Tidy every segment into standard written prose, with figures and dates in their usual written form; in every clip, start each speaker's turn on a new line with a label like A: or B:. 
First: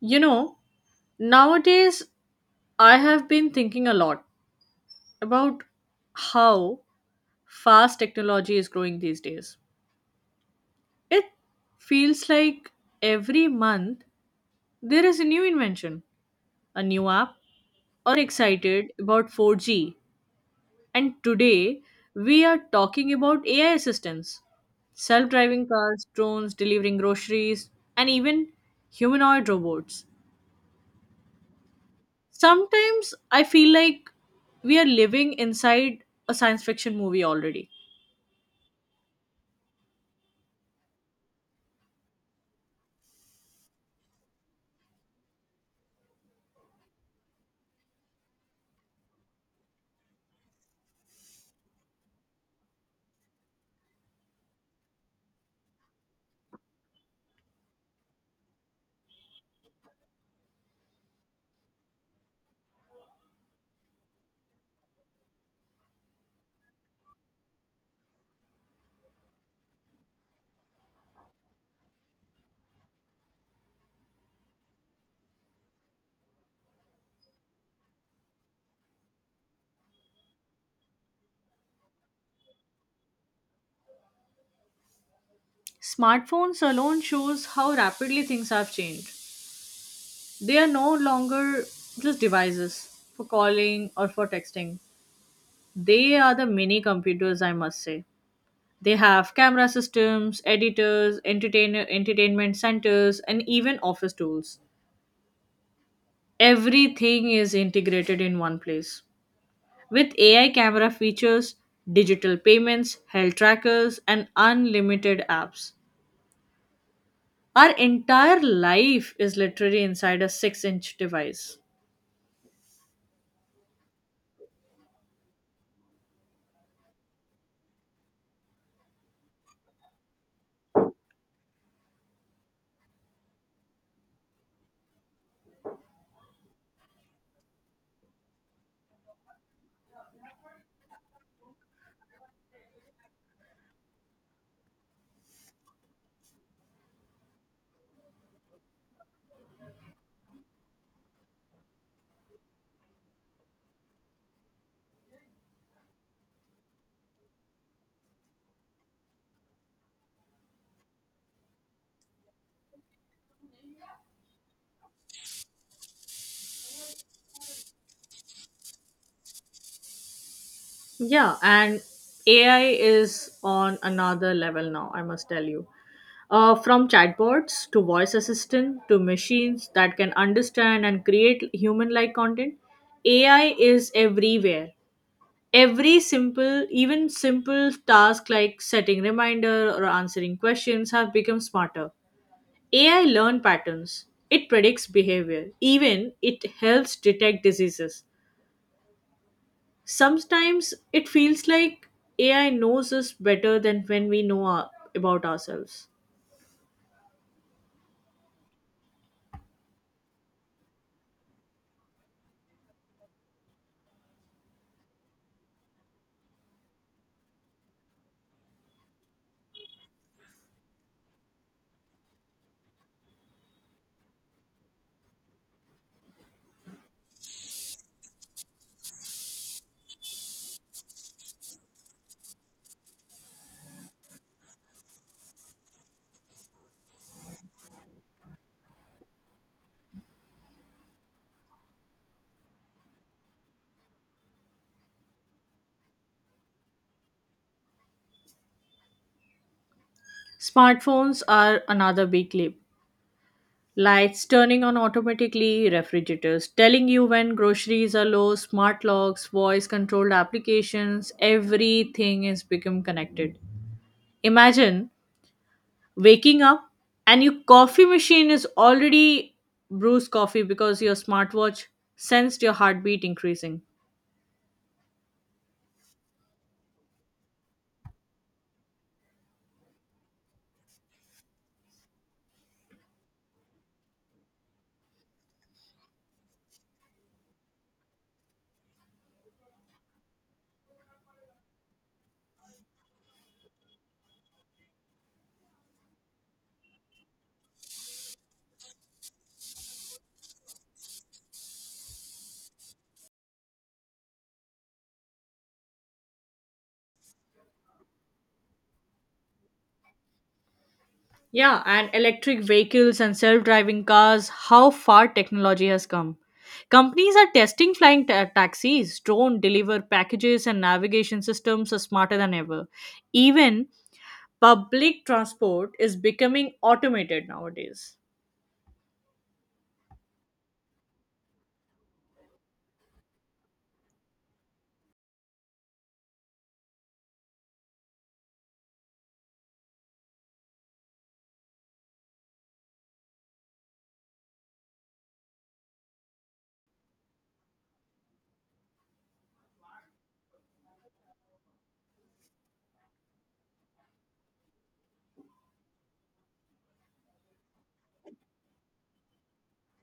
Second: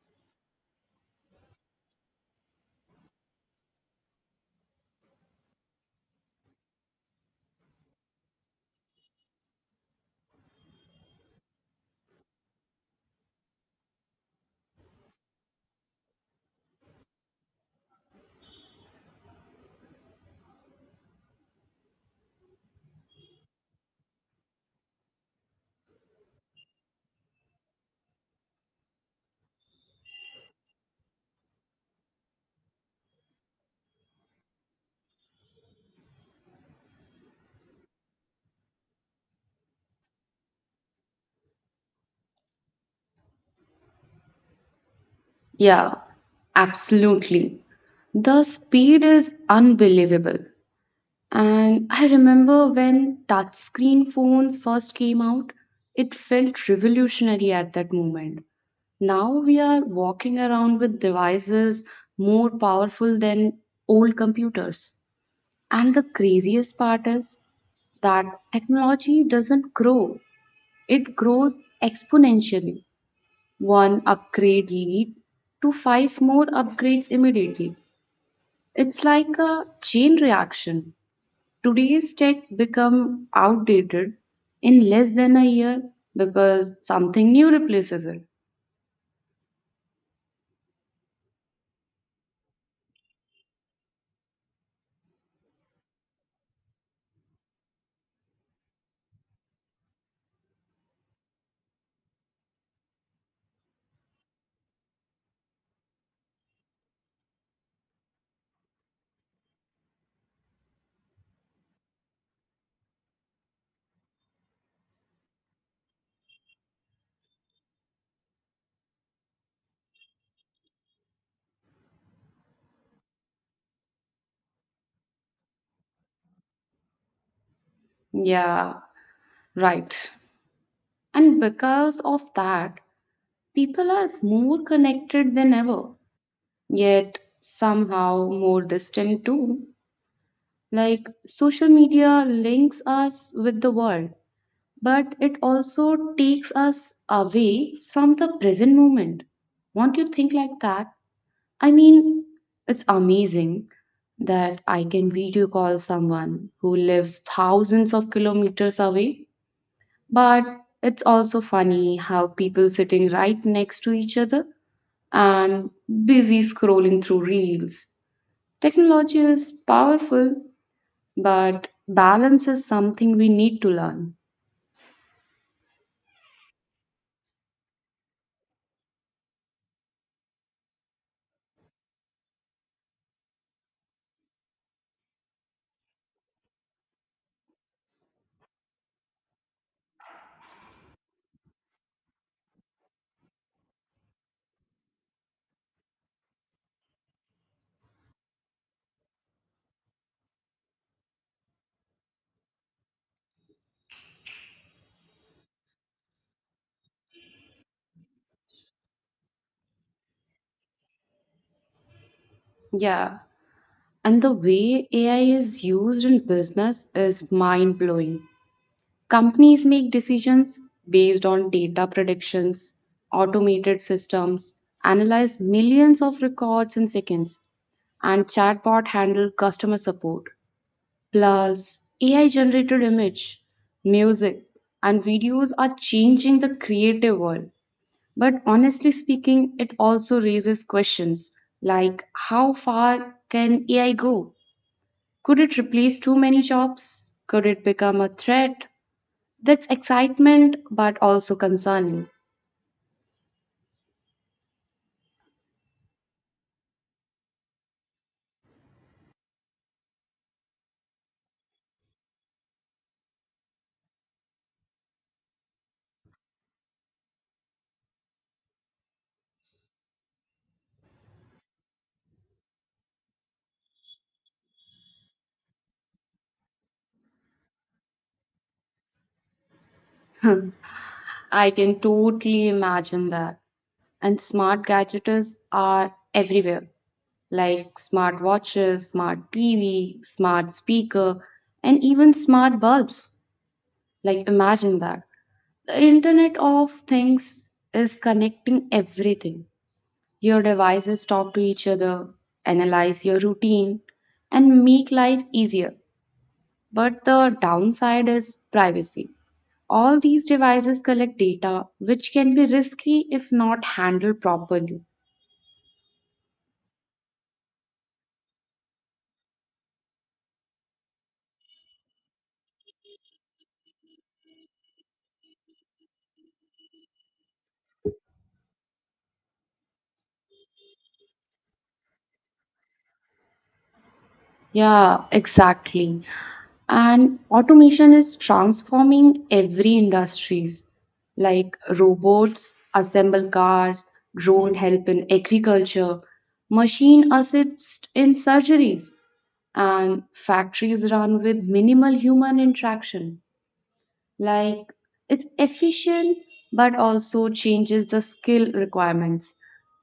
A: You know, nowadays I have been thinking a lot about how fast technology is growing these days. It feels like every month there is a new invention, a new app, or excited about 4G. And today we are talking about AI assistance, self driving cars, drones delivering groceries, and even humanoid robots. Sometimes I feel like we are living inside a science fiction movie already.
B: Yeah, absolutely. The speed is unbelievable. And I remember when touchscreen phones first came out, it felt revolutionary at that moment. Now we are walking around with devices more powerful than old computers. And the craziest part is that technology doesn't grow, it grows exponentially one upgrade lead to five more upgrades immediately. It's like a chain reaction. Today's tech become outdated in less than a year
A: Smartphones
B: because
A: alone
B: something
A: shows
B: new
A: how
B: replaces
A: rapidly
B: it.
A: things have changed. They are no longer just devices for calling or for texting. They are the mini computers, I must say. They have camera systems, editors, entertainer, entertainment centers, and even office tools. Everything is integrated in one place. With AI camera features, digital payments, health trackers, and unlimited apps, our entire life is literally inside a 6-inch device.
B: Yeah, right. And because of that, people are more connected than ever, yet somehow more distant too. Like social media links us with the world but it also takes us away from the present moment. Won't you think like that? I mean, it's amazing that I can video call someone who lives thousands of kilometers away, but it's also funny how people sitting right next to each other and busy scrolling through reels. Technology is powerful,
A: Yeah,
B: but
A: and
B: balance
A: AI
B: is something we
A: is
B: need to
A: on
B: learn.
A: another level now, I must tell you. From chatbots to voice assistant to machines that can understand and create human like content, AI is everywhere. Every simple even simple task like setting reminder or answering questions have become smarter. AI learn patterns, it predicts behavior, even it helps detect diseases. Sometimes it feels like AI knows us better than when we know our, about ourselves.
B: Yeah. And the way AI is used in business is mind blowing. Companies make decisions based on data predictions, automated systems analyze millions of records in seconds, and chatbot handle customer support. Plus, AI generated image, music, and videos are changing the creative world. But honestly speaking, it also raises questions like how far can AI go? Could it replace too many jobs? Could it become a threat? That's excitement, but
A: Smartphones
B: also
A: are another
B: concerning.
A: big leap. Lights turning on automatically, refrigerators telling you when groceries are low, smart locks, voice controlled applications, everything is become connected. Imagine waking up and your coffee machine is already brews coffee because your smartwatch sensed your heartbeat increasing.
B: I can totally imagine that. And smart gadgets are everywhere, like smart watches, smart TV, smart speaker, and even smart bulbs. Like, imagine that. The Internet of Things is connecting everything. Your devices talk to each other, analyze your routine, and make life easier. But the downside is privacy. All these devices collect
A: Yeah,
B: data,
A: and
B: which can
A: electric
B: be
A: vehicles
B: risky
A: and
B: if
A: self
B: not
A: driving
B: handled
A: cars, how
B: properly.
A: far technology has come. Companies are testing flying taxis, drone deliver packages, and navigation systems are smarter than ever. Even public transport is becoming automated nowadays.
B: Yeah, exactly. And automation is transforming every industries, like robots assemble cars, drone help in agriculture, machine assist in surgeries, and factories run with minimal human interaction. Like it's efficient but also changes the skill requirements.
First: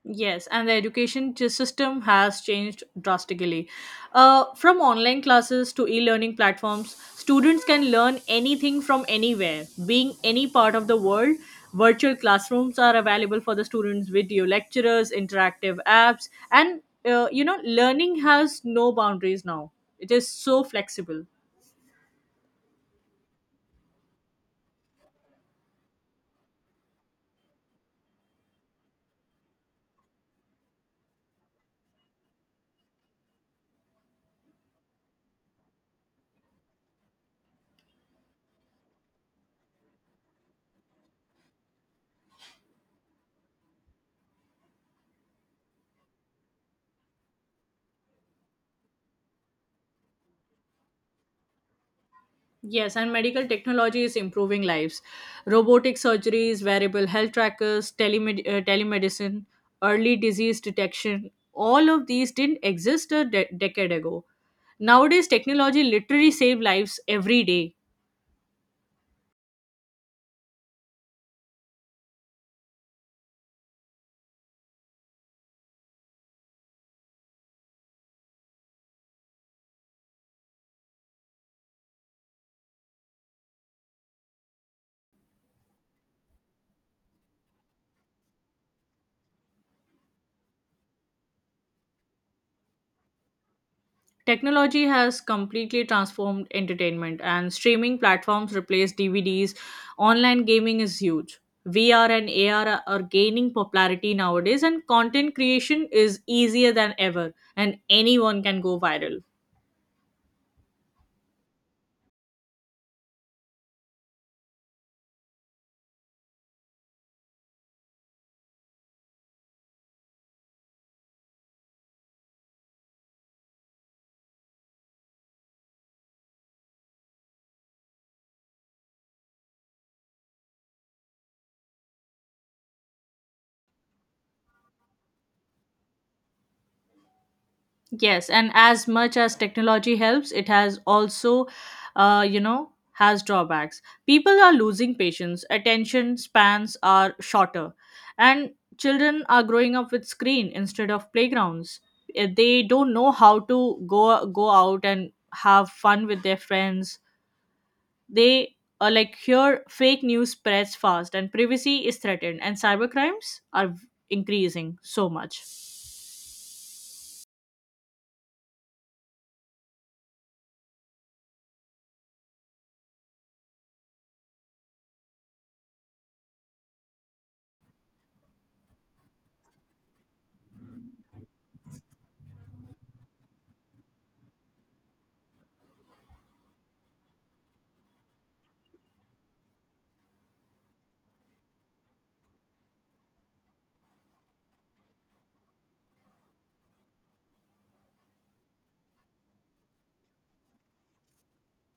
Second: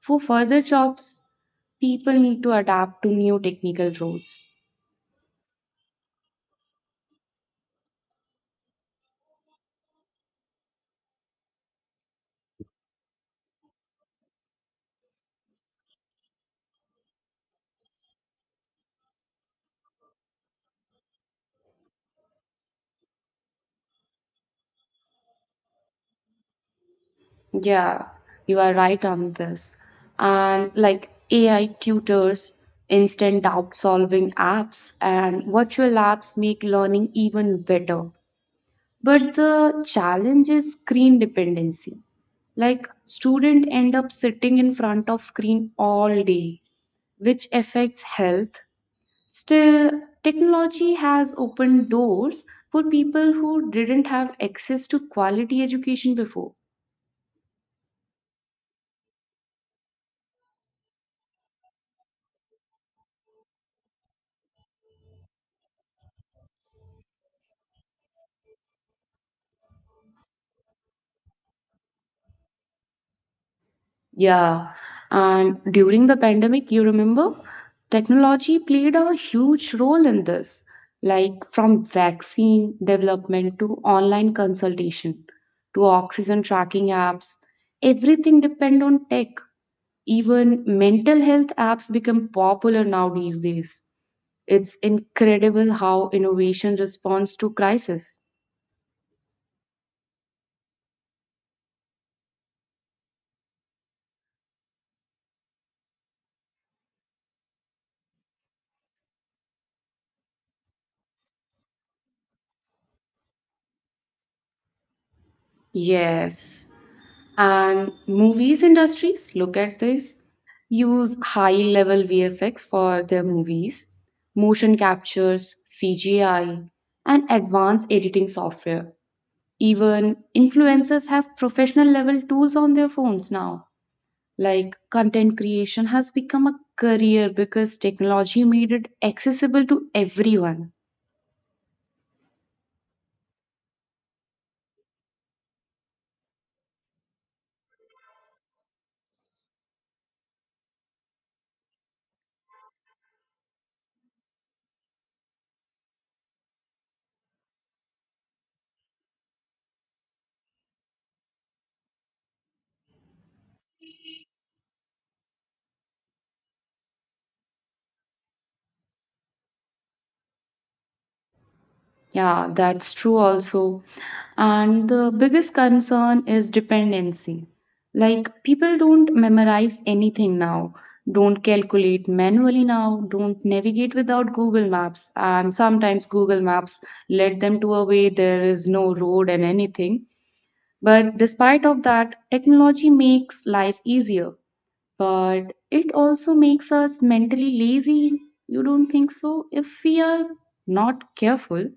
B: For
A: Yes,
B: further
A: and the
B: jobs,
A: education system
B: people
A: has
B: need to
A: changed
B: adapt to new
A: drastically.
B: technical roles.
A: From online classes to e learning platforms, students can learn anything from anywhere. Being any part of the world, virtual classrooms are available for the students, video lecturers, interactive apps, and learning has no boundaries now. It is so flexible.
B: Yeah, you are right on this. And like AI tutors, instant doubt solving apps, and virtual labs make learning even better. But the challenge is screen dependency. Like student end up sitting in front of screen all day, which affects health. Still, technology has opened doors for
A: Yes, and
B: people
A: medical
B: who
A: technology
B: didn't
A: is
B: have
A: improving
B: access
A: lives.
B: to quality
A: Robotic
B: education before.
A: surgeries, variable health trackers, telemedicine, early disease detection, all of these didn't exist a decade ago. Nowadays, technology literally saves lives every day.
B: Yeah. And during the pandemic, you remember, technology played a huge role in this, like from vaccine development to online consultation to oxygen tracking apps. Everything depend on tech. Even mental health apps become popular now these days. It's
A: Technology has
B: incredible
A: completely
B: how
A: transformed
B: innovation
A: entertainment,
B: responds to
A: and streaming
B: crisis.
A: platforms replace DVDs. Online gaming is huge. VR and AR are gaining popularity nowadays, and content creation is easier than ever, and anyone can go viral.
B: Yes. And movies industries, look at this, use high level VFX for their movies, motion captures, CGI, and advanced editing software. Even influencers have professional level tools on their phones now. Like content creation has become a career because
A: Yes,
B: technology
A: and
B: made it
A: as much as
B: accessible to
A: technology helps, it
B: everyone.
A: has also, has drawbacks. People are losing patience, attention spans are shorter, and children are growing up with screen instead of playgrounds. They don't know how to go out and have fun with their friends. They are like here fake news spreads fast, and privacy is threatened, and cyber crimes are increasing so much.
B: Yeah, that's true also. And the biggest concern is dependency. Like, people don't memorize anything now, don't calculate manually now, don't navigate without Google Maps. And sometimes Google Maps led them to a way there is no road and anything. But despite of that, technology makes life easier, but it also makes us mentally lazy. You don't think so? If we are not careful,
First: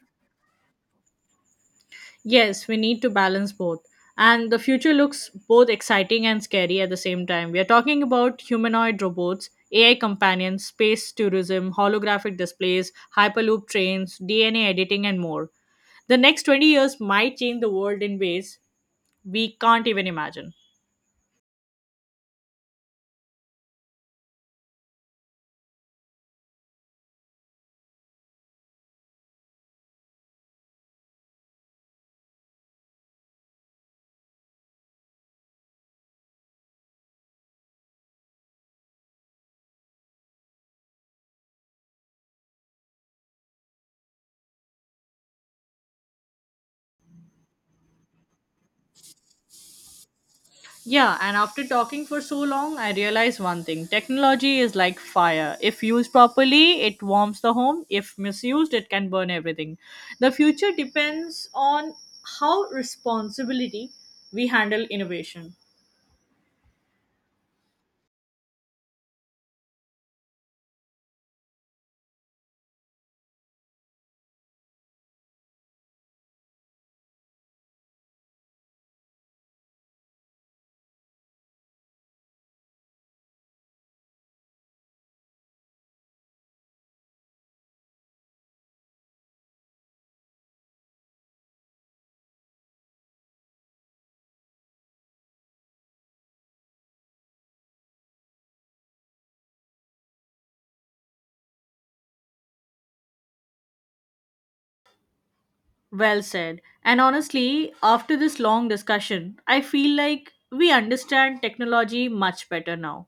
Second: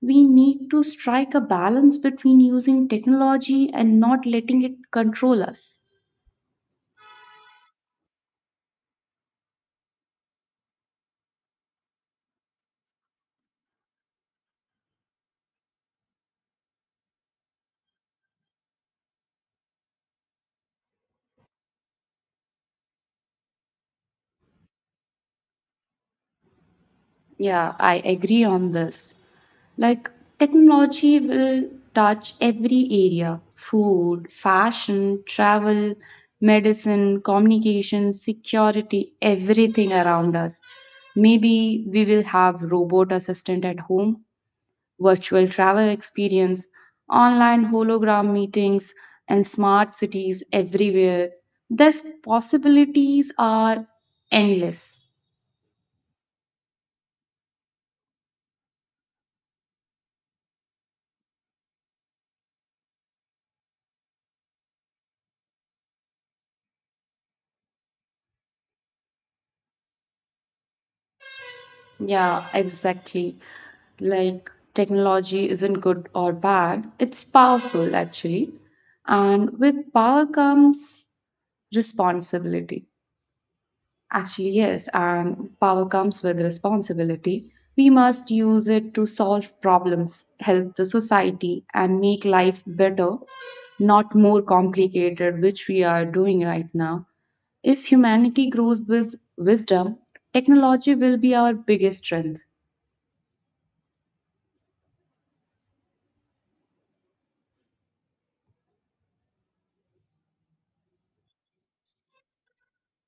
B: we need to strike a balance between
A: Yes, we
B: using
A: need to balance
B: technology
A: both.
B: and not
A: And the
B: letting it
A: future looks
B: control
A: both
B: us.
A: exciting and scary at the same time. We are talking about humanoid robots, AI companions, space tourism, holographic displays, hyperloop trains, DNA editing, and more. The next 20 years might change the world in ways we can't even imagine.
B: Yeah, I agree on this. Like, technology will touch every area food, fashion, travel, medicine, communication, security, everything around us. Maybe we will have robot assistant at home virtual travel experience, online hologram meetings, and smart cities
A: Yeah,
B: everywhere.
A: and after
B: These
A: talking for so long, I
B: possibilities
A: realized one thing.
B: are
A: Technology is like
B: endless.
A: fire. If used properly, it warms the home. If misused, it can burn everything. The future depends on how responsibility we handle innovation.
B: Yeah, exactly. Like technology isn't good or bad, it's powerful actually. And with power comes responsibility. Actually, yes, and power comes with responsibility. We must use it to solve problems, help the society, and make life better, not more complicated, which we are doing right now. If humanity grows with wisdom, technology will be our biggest strength.
A: Well said. And honestly, after this long discussion, I feel like we understand technology much better now.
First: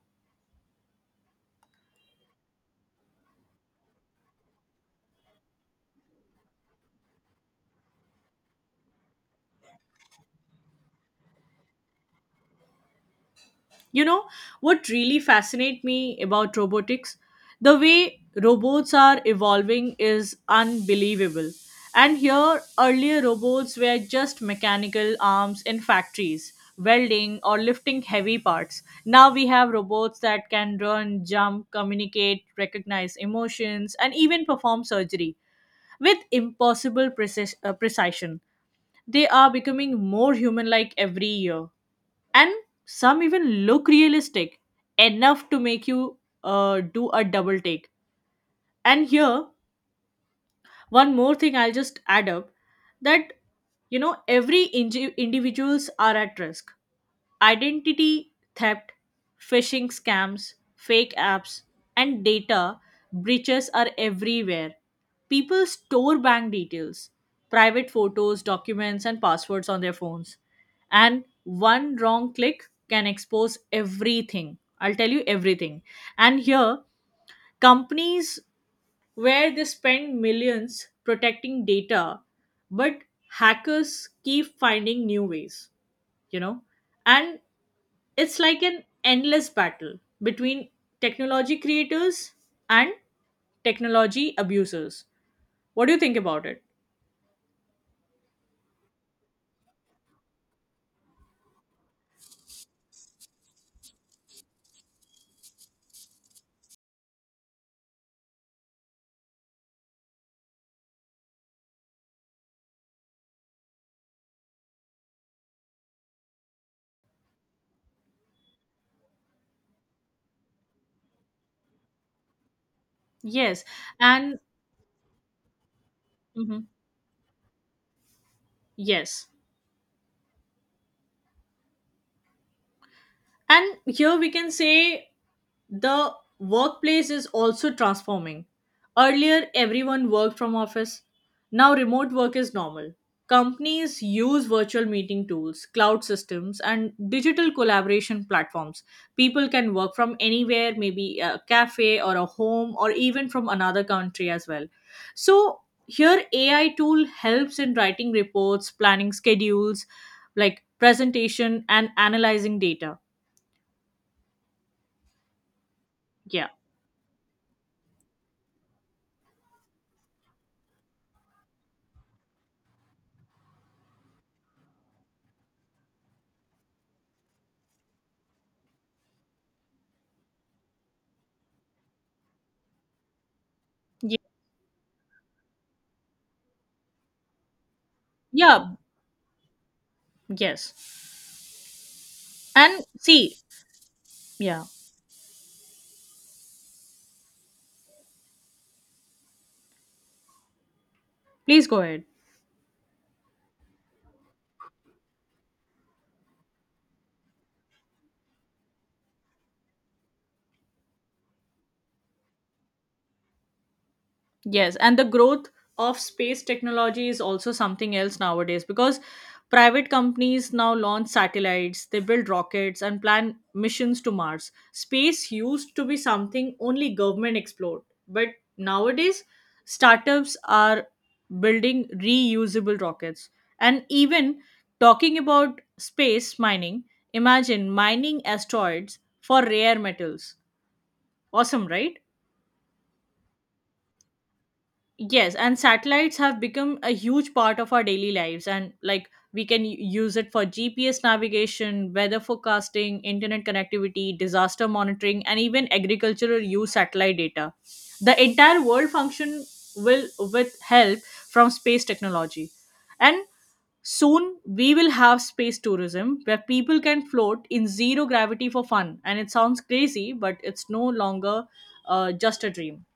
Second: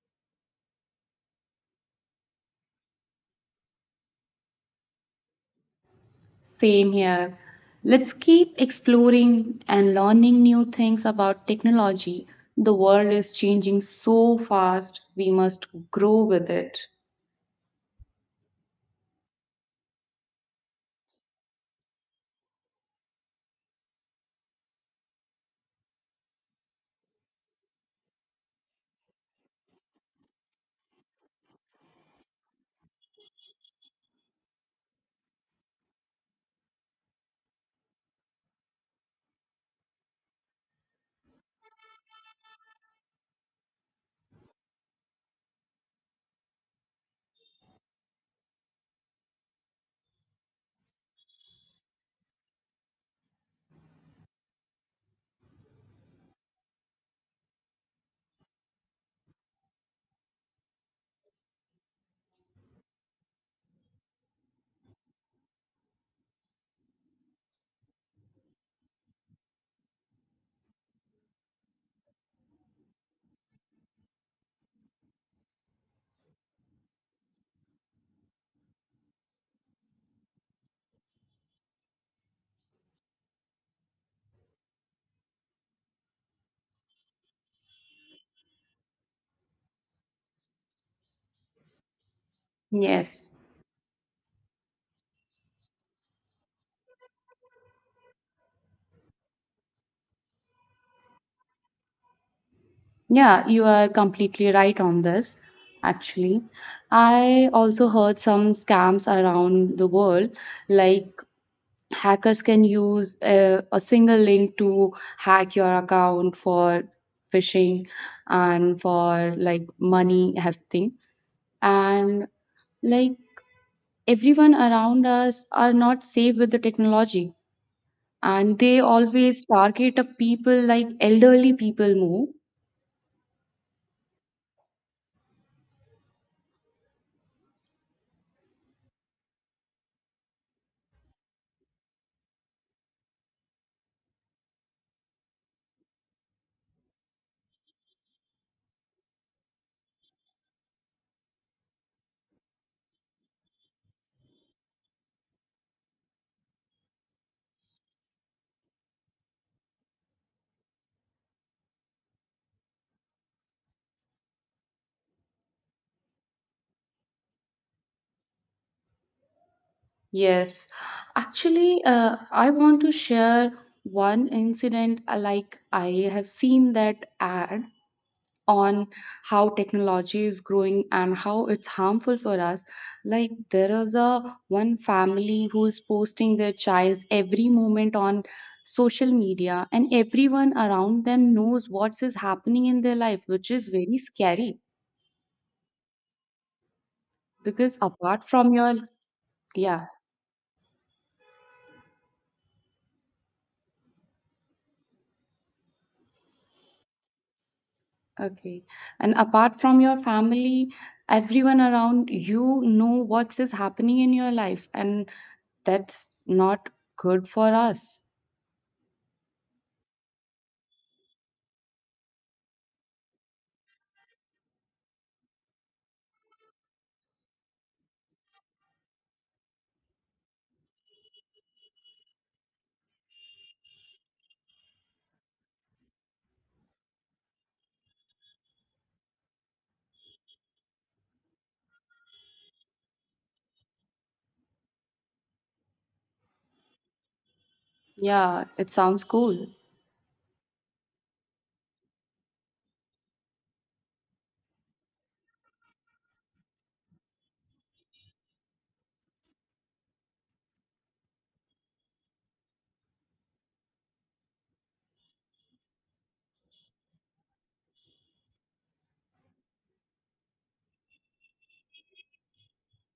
B: Same here. Let's keep exploring and learning new things about technology. The world is changing
A: You know,
B: so
A: what
B: fast,
A: really
B: we must
A: fascinates me
B: grow with
A: about
B: it.
A: robotics? The way robots are evolving is unbelievable. And here, earlier robots were just mechanical arms in factories, welding or lifting heavy parts. Now we have robots that can run, jump, communicate, recognize emotions, and even perform surgery with impossible precision. They are becoming more human like every year, and some even look realistic enough to make you do a double take. And here one more thing I'll just add up that, you know, every individuals are at risk. Identity theft, phishing scams, fake apps, and data breaches are everywhere. People store bank details, private photos, documents, and passwords on their phones. And one wrong click can expose everything. I'll tell you everything. And here, companies where they spend millions protecting data, but hackers keep finding new ways, you know? And it's like an endless battle between technology creators and
B: Yes.
A: technology abusers. What do you think about it?
B: Yeah, you are completely right on this, actually. I also heard some scams around the world, like hackers can use a single link to hack your account for phishing and for like money hefting. And like
A: Yes. And
B: everyone around us are not safe with the
A: mhm.
B: technology. And they
A: Yes.
B: always target a people like elderly people more.
A: And here we can say the workplace is also transforming. Earlier, everyone worked from office. Now, remote work is normal. Companies use virtual meeting tools, cloud systems, and digital collaboration platforms. People can work from anywhere, maybe a cafe or a home, or even from another country as well. So, here, AI tool helps in writing reports, planning schedules, like presentation, and analyzing data. Yeah.
B: Yes, actually, I want to share one incident. Like I have seen that ad on how technology is growing and how it's harmful for us. Like there is
A: Yeah.
B: a one family who is posting their child's every moment on
A: Yeah.
B: social media, and everyone
A: Yes.
B: around them knows what is happening in
A: And
B: their life,
A: see,
B: which is very scary
A: yeah,
B: because apart from your yeah.
A: please go ahead.
B: Okay. And apart from your family, everyone around you know what is happening in your life,
A: Yes, and the
B: and
A: growth of
B: that's
A: space
B: not
A: technology is
B: good for
A: also something
B: us.
A: else nowadays because private companies now launch satellites, they build rockets, and plan missions to Mars. Space used to be something only government explored, but nowadays, startups are building reusable rockets. And even talking about space mining, imagine mining asteroids for rare metals. Awesome, right? Yes, and satellites have become a huge part of our daily lives,
B: Yeah, it
A: and
B: sounds
A: like we
B: cool.
A: can use it for GPS navigation, weather forecasting, internet connectivity, disaster monitoring, and even agricultural use satellite data. The entire world function will with help from space technology, and soon we will have space tourism where people can float in zero gravity for fun. And it sounds crazy, but it's no longer just a dream.